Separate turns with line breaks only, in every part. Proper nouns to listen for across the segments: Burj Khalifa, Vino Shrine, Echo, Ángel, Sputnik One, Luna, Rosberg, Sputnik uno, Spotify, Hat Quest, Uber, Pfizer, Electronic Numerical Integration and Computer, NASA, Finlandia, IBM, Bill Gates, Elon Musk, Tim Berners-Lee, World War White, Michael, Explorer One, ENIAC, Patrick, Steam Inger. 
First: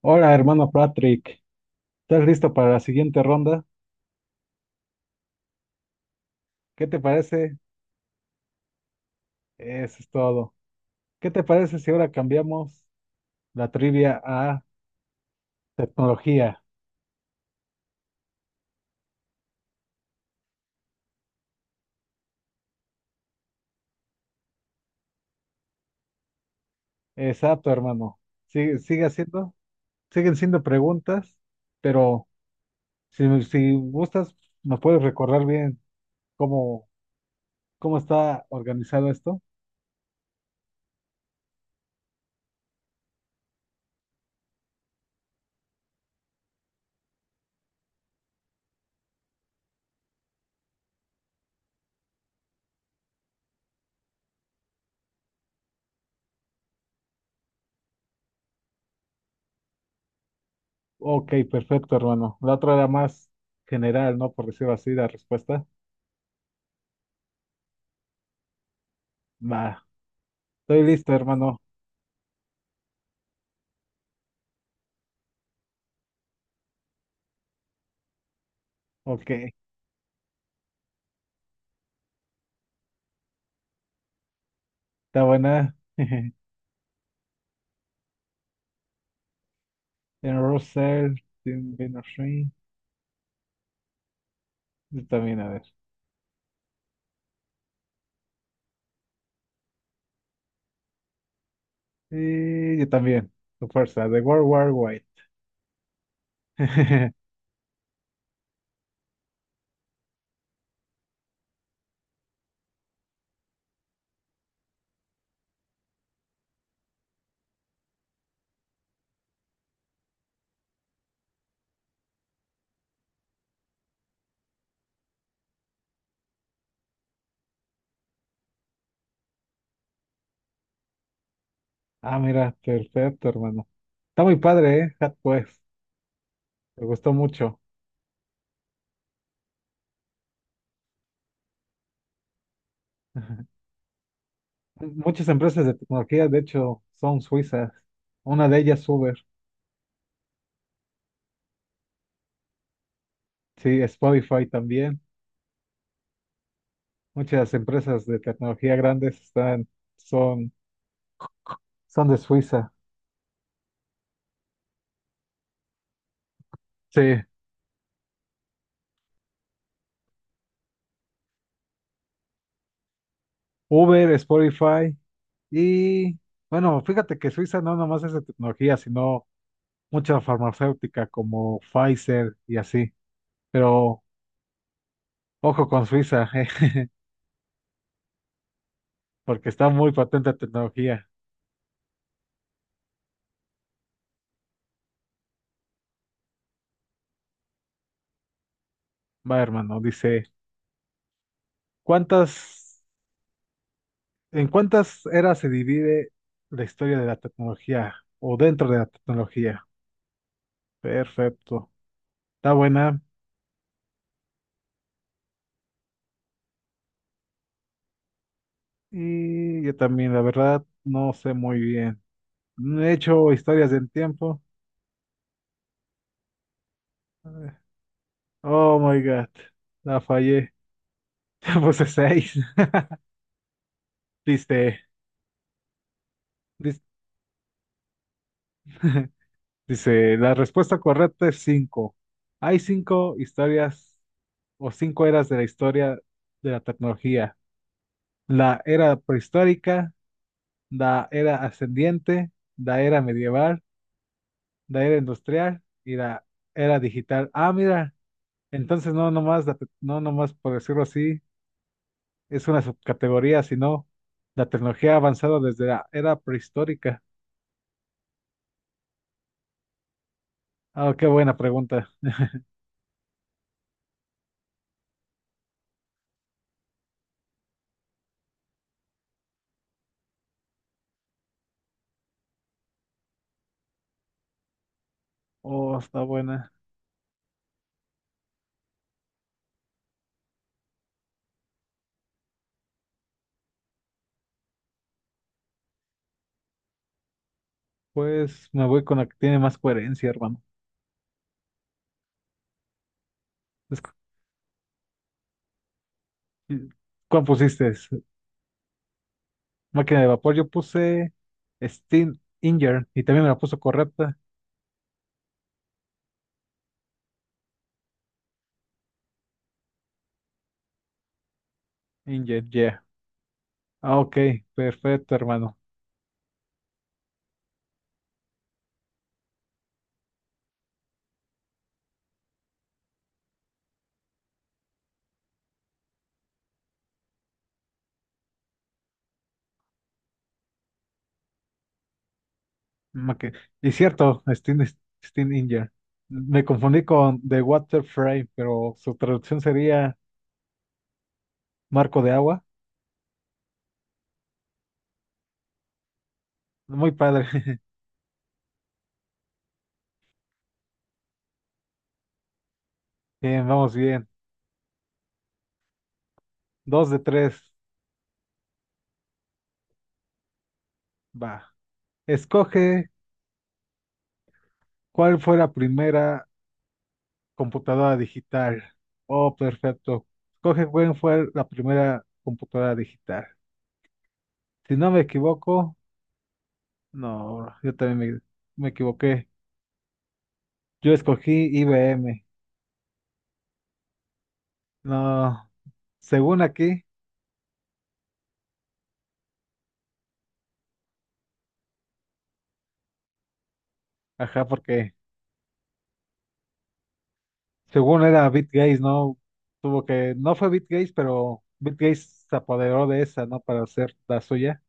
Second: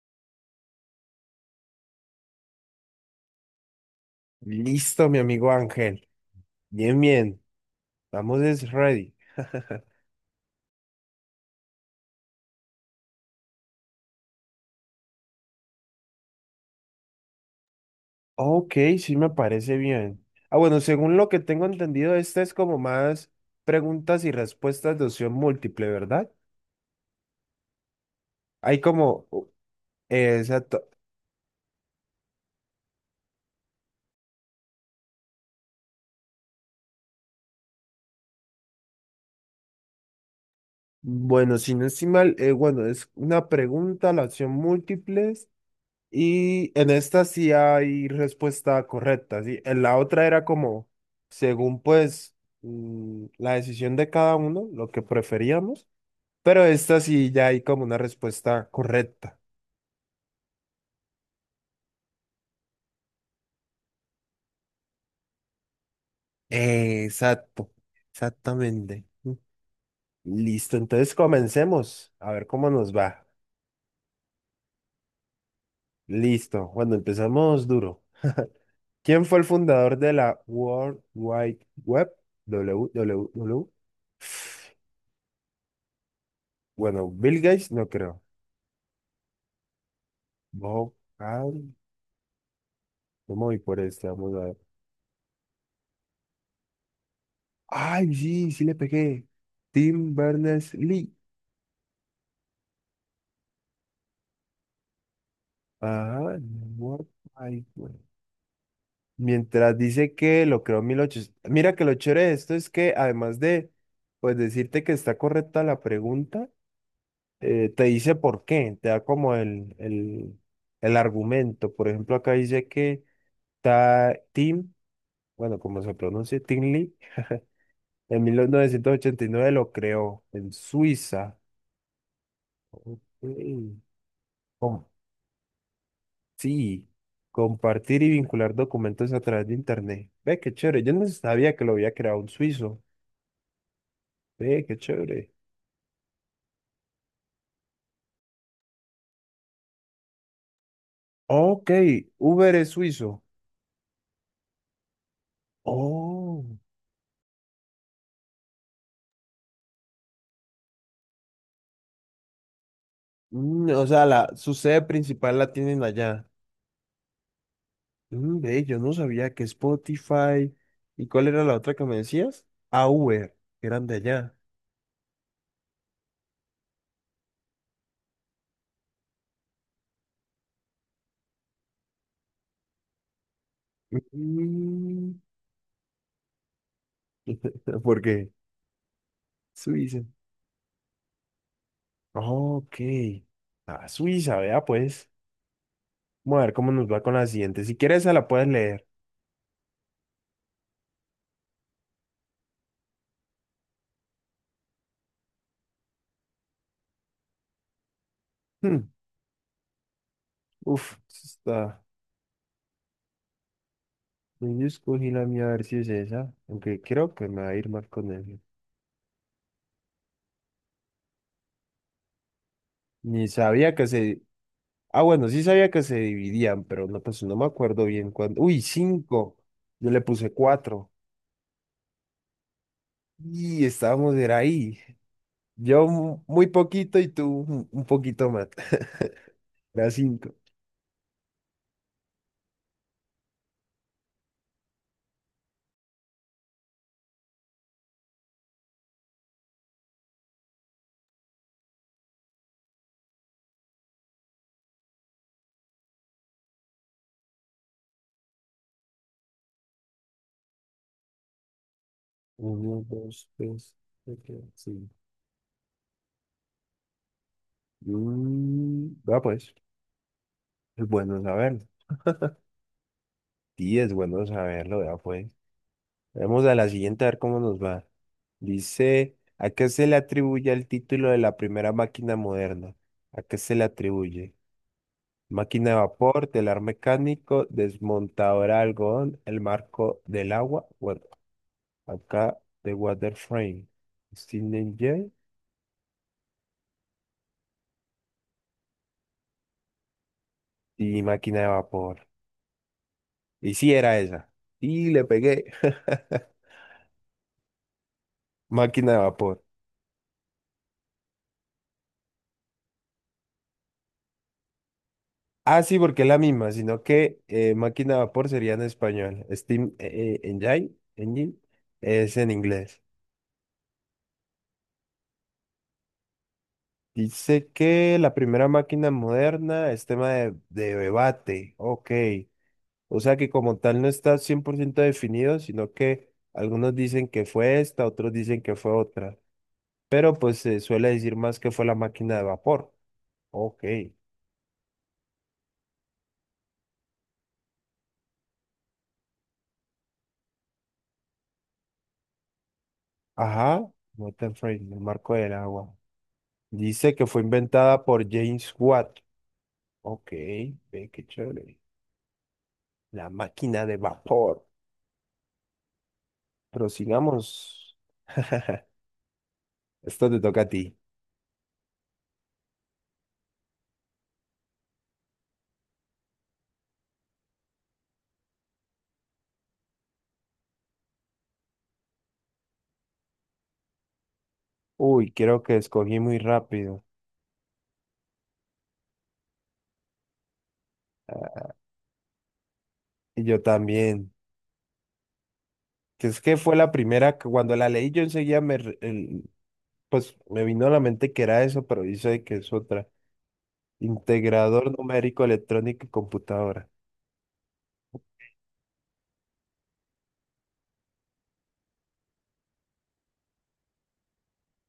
Hola, hermano Patrick. ¿Estás listo para la siguiente ronda?
Listo, mi amigo Ángel.
¿Qué te
Bien, bien.
parece?
Vamos, es ready.
Eso es todo. ¿Qué te parece si ahora cambiamos la trivia a tecnología?
Ok, sí me parece bien. Bueno, según lo que tengo entendido, esta es como más preguntas y respuestas de opción múltiple, ¿verdad?
Exacto, hermano. Sigue,
Hay
sigue
como,
haciendo, siguen siendo
exacto.
preguntas, pero si gustas, ¿nos puedes recordar bien cómo, cómo está organizado esto?
Bueno, si no estoy mal, bueno, es una pregunta, la opción múltiples, y en esta sí hay respuesta correcta, ¿sí? En la otra era como, según pues la decisión de cada uno, lo que preferíamos. Pero esta sí ya hay como una respuesta correcta.
Ok, perfecto, hermano. La otra era más general, ¿no? Por decirlo así, la respuesta.
Exacto, exactamente.
Va,
Listo,
estoy listo,
entonces
hermano.
comencemos a ver cómo nos va. Listo, cuando empezamos duro. ¿Quién
Ok,
fue el fundador de la World Wide Web? WWW.
está buena.
Bueno, Bill Gates no creo.
Tiene
Bob
Russell,
Hall,
tiene Vino Shrine.
no me voy por este, vamos a ver.
Yo también, a ver.
Ay, sí, sí le pegué. Tim Berners-Lee.
Y yo también. Tu fuerza, de World War White.
Ajá, World Wide Web. Mientras dice que lo creó en 1800. Mira que lo chévere de esto es que además de pues decirte que está correcta la pregunta, te dice por qué, te da como el argumento. Por ejemplo, acá dice que Tim, bueno, como se pronuncia, Tim Lee, en 1989 lo creó en Suiza.
Ah, mira,
Ok.
perfecto, hermano. Está muy padre,
Com-
¿eh? Hat Quest. Me
sí,
gustó mucho.
compartir y vincular documentos a través de Internet. Ve, qué chévere. Yo no sabía que lo había creado un suizo. Ve, qué
Muchas
chévere.
empresas de tecnología, de hecho, son suizas. Una de ellas, Uber.
Ok, Uber es suizo.
Sí, Spotify también.
Oh,
Muchas empresas de tecnología grandes están, son, son de Suiza.
mm, o sea, su sede principal la tienen allá.
Sí.
Mm, ve, yo no sabía que Spotify. ¿Y cuál era la otra que me decías? Ah, Uber, que eran de
Uber,
allá.
Spotify y bueno, fíjate que Suiza no nomás es de tecnología, sino mucha farmacéutica como Pfizer y así. Pero
Mm,
ojo con Suiza,
¿por qué?
porque está muy
Suiza.
patente la tecnología.
Ok. Ah, Suiza, vea pues. Vamos a ver cómo nos va con la siguiente. Si quieres, esa la puedes leer.
Va, hermano, dice, ¿cuántas, en cuántas eras se divide la historia de la tecnología o dentro de la
Hmm,
tecnología?
uf, esa
Perfecto.
está.
Está buena.
Yo escogí la mía a ver si es esa, aunque creo que me va a ir mal con él.
Y yo también, la verdad, no sé muy bien. No he
Ni
hecho historias
sabía que
del
se...
tiempo.
Ah, bueno, sí sabía que se dividían, pero no, pues no me
eh,
acuerdo bien cuándo. Uy,
Oh my God,
cinco. Yo
la
le puse
fallé.
cuatro.
Ya puse seis.
Y estábamos, era ahí.
Dice,
Yo muy
dis-
poquito y tú un poquito más. Era
dice, la
cinco.
respuesta correcta es cinco. Hay cinco historias o cinco eras de la historia de la tecnología. La era prehistórica, la era ascendiente, la era medieval, la era industrial y la era digital. Ah, mira, entonces no nomás, no nomás por decirlo así, es una
Uno, dos,
subcategoría,
tres,
sino
cuatro,
la
cinco.
tecnología ha avanzado desde la era prehistórica.
Mm, vea pues, es
Ah, qué
bueno
buena
saberlo.
pregunta.
Sí, es bueno saberlo, vea pues. Vamos a la siguiente a ver cómo nos va. Dice, ¿a qué se le atribuye el título de la primera máquina moderna? ¿A qué se le atribuye? Máquina de
Oh, está
vapor,
buena.
telar mecánico, desmontadora de algodón, el marco del agua. Bueno, acá de Water Frame. Steam Engine
Pues me voy con la que tiene más coherencia, hermano.
y máquina de vapor. Y sí
Es-
era esa. Y le pegué.
¿Cuál pusiste?
Máquina de vapor.
Máquina de vapor. Yo puse Steam Inger y también me la puso correcta.
Ah, sí, porque es la misma, sino que máquina de vapor sería en español. Steam Engine, Engine es en
Inger, yeah.
inglés.
Ah, ok, perfecto, hermano.
Dice que la primera máquina moderna es tema de debate. Ok. O sea que como tal no está 100% definido, sino que algunos dicen que fue esta, otros dicen que fue otra. Pero pues se suele decir más que fue la máquina de vapor.
Maqui-
Ok.
Y cierto, Steam Inger. Me confundí con The Water Frame, pero su traducción sería marco de agua.
Ajá. Water frame, el marco del agua.
Muy
Dice que fue
padre.
inventada por James Watt. Ok, ve qué chévere. La
Bien,
máquina
vamos
de
bien.
vapor.
Dos de tres.
Prosigamos. Esto te toca a ti.
Va. Escoge cuál fue la primera computadora digital. Oh, perfecto. Cogen fue la primera computadora digital. Si no me
Uy, creo que
equivoco,
escogí muy rápido.
no, yo también me equivoqué. Yo escogí IBM.
Y yo también.
No,
Que es que
según
fue la
aquí,
primera que cuando la leí yo enseguida me, pues me vino a la mente que era eso, pero dice que es otra.
ajá,
Integrador
porque
numérico electrónico y computadora.
según era Bill Gates, ¿no? Tuvo que, no fue Bill Gates, pero Bill Gates se apoderó de esa, ¿no? Para hacer la suya.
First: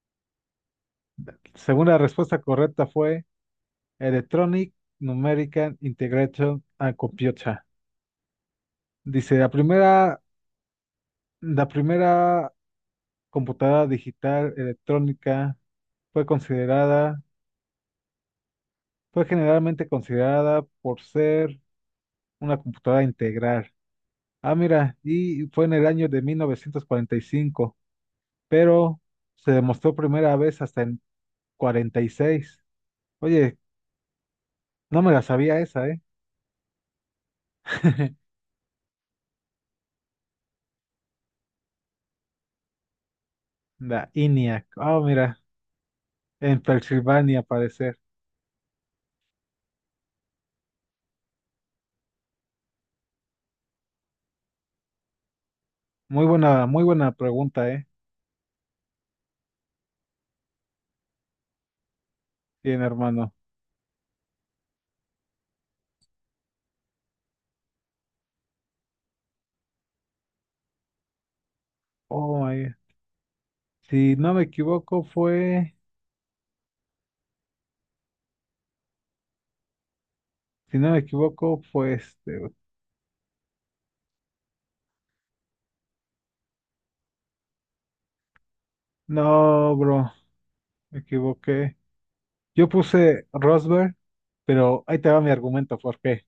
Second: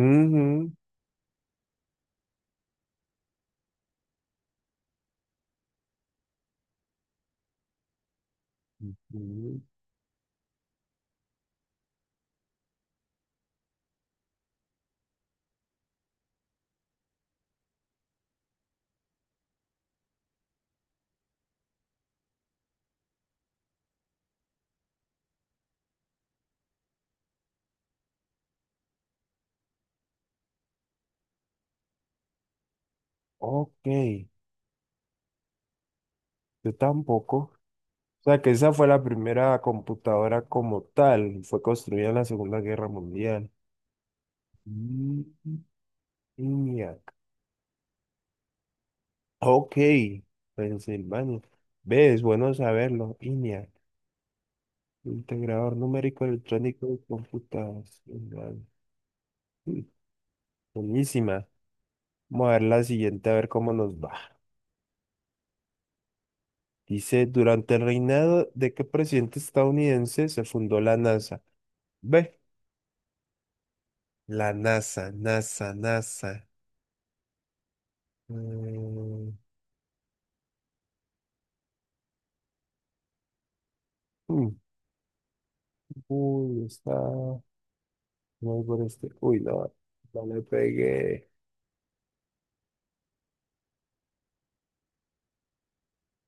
Ujú,
Según la respuesta correcta fue Electronic Numerical Integration and Computer. Dice, la
ujú.
primera La primera computadora digital electrónica fue considerada, fue generalmente considerada por ser una computadora integral. Ah, mira, y fue en el año de 1945, pero se demostró primera vez hasta en 46. Oye,
Ok,
no me la sabía esa, ¿eh?
yo tampoco. O sea que esa fue la primera computadora como tal. Fue construida en la Segunda Guerra Mundial.
La ENIAC. Ah,
Mm,
mira, en
ENIAC.
Pensilvania, parecer.
Ok, Pensilvania. ¿Ves? Bueno saberlo. ENIAC. Integrador numérico
Muy
electrónico de
buena pregunta,
computación.
¿eh?
Mm, buenísima. Vamos a ver
Bien,
la siguiente,
hermano.
a ver cómo nos va. Dice, durante el reinado de qué presidente estadounidense se fundó la NASA.
Oh,
B,
my- Si no me
la
equivoco,
NASA, NASA,
fue.
NASA. Mm,
Si no me equivoco, fue Este.
mm, uy, está. No por este. Uy, no.
No, bro,
No le
me
pegué.
equivoqué. Yo puse Rosberg, pero ahí te va mi argumento, ¿por qué?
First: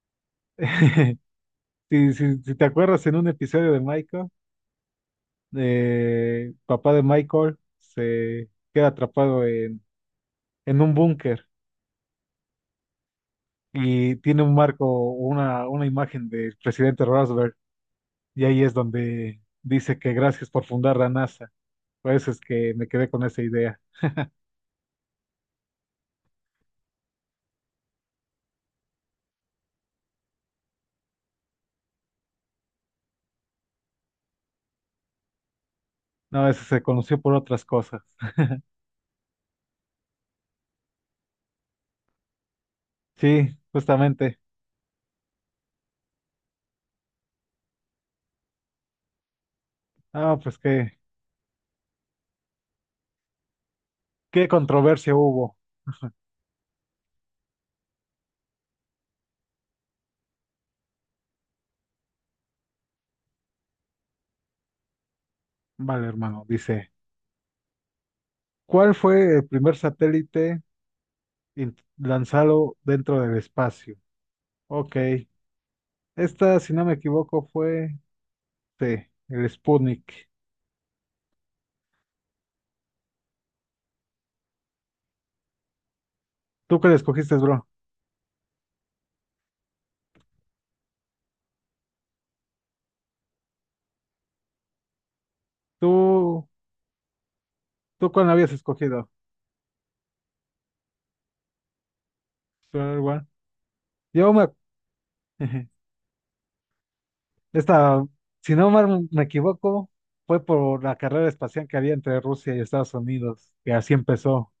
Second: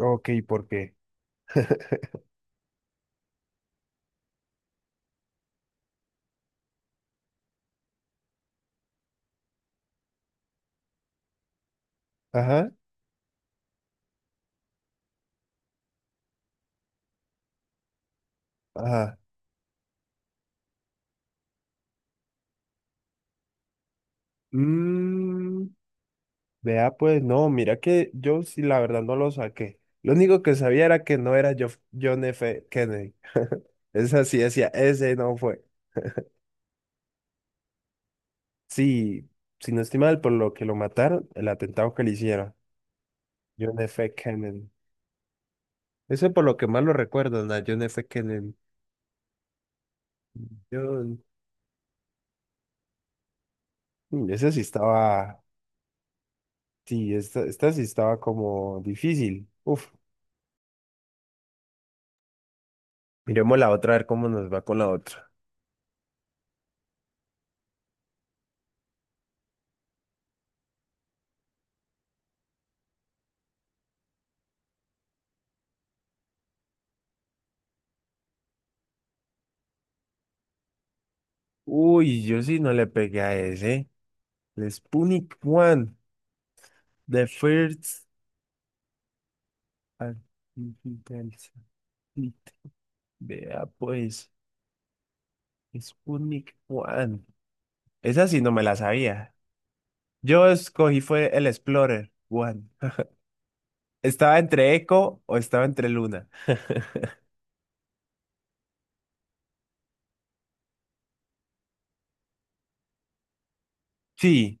Ok, ¿por qué?
Si te acuerdas, en un episodio de Michael, papá de Michael se queda atrapado en un búnker
Ajá,
y tiene un marco, una imagen del presidente Rosberg, y ahí es
ajá.
donde dice que gracias por fundar la NASA. Por eso es que me quedé con esa idea.
Mm, vea, pues no, mira que yo sí la verdad no lo saqué. Lo único que sabía era que no era John F. Kennedy. Esa sí decía, ese no fue.
No, eso se conoció por otras cosas.
Sí, si no estoy mal, por lo que lo mataron, el atentado que le hicieron.
Sí,
John F.
justamente.
Kennedy. Ese por lo que más lo recuerdan, a John F. Kennedy.
Ah, pues qué,
John- Mm,
qué
ese sí
controversia
estaba,
hubo.
sí, esta sí estaba como difícil. Uf, miremos la otra, a ver cómo nos va con la otra.
Vale, hermano, dice, ¿cuál fue el primer satélite lanzado dentro del espacio? Ok, esta, si no me equivoco, fue sí, el Sputnik.
Uy, yo sí no le pegué a ese. El Sputnik One.
¿Tú qué le
The
escogiste, bro?
First Artificial Satellite. Vea pues,
¿Tú,
Sputnik One.
tú
Esa
cuál
sí
habías
no me la
escogido?
sabía. Yo escogí fue el Explorer One.
Tú igual. Yo
Estaba
me...
entre Echo o estaba entre Luna.
Esta, si no mal me equivoco, fue por la carrera espacial que había entre Rusia y Estados Unidos, que así empezó.
Sí,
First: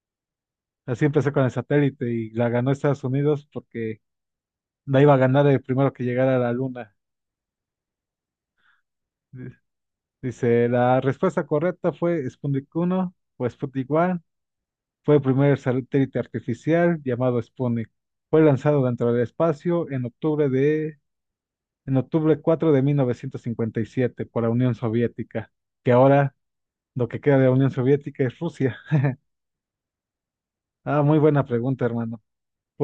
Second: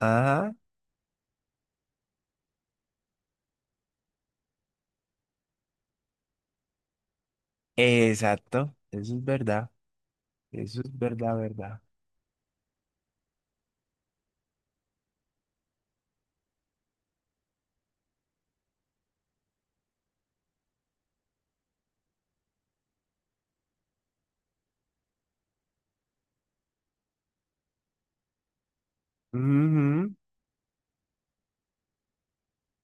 ajá,
Así empezó con el satélite y la ganó Estados Unidos porque la iba a ganar el primero que llegara a la luna.
exacto. Eso es
Di-
verdad.
Dice,
Eso es
la
verdad,
respuesta
verdad.
correcta fue Sputnik 1 o Sputnik 1. Fue el primer satélite artificial llamado Sputnik. Fue lanzado dentro del espacio en octubre 4 de 1957 por la Unión Soviética, que ahora lo que queda de la Unión Soviética es Rusia.
Ujú.
Ah, muy buena pregunta, hermano.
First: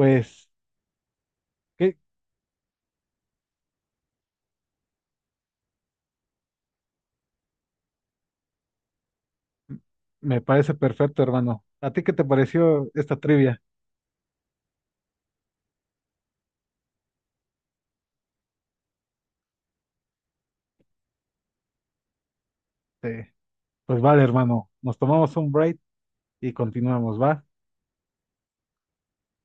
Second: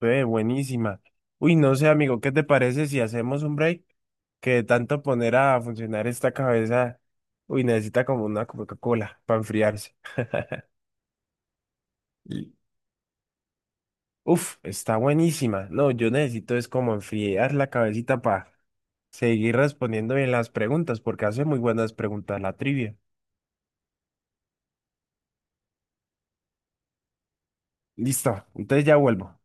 Ve, buenísima. Uy, no sé,
¿qué?
amigo, ¿qué te parece si hacemos un break? Que de tanto poner a funcionar esta cabeza, uy, necesita como una Coca-Cola para enfriarse.
Me parece perfecto, hermano. ¿A ti qué te
Y,
pareció esta trivia?
uf, está buenísima. No, yo necesito es como enfriar la cabecita para seguir respondiendo bien las preguntas, porque hace muy buenas preguntas la trivia.
Eh, pues vale, hermano. Nos tomamos un break, y continuamos, ¿va?
Listo, entonces ya vuelvo.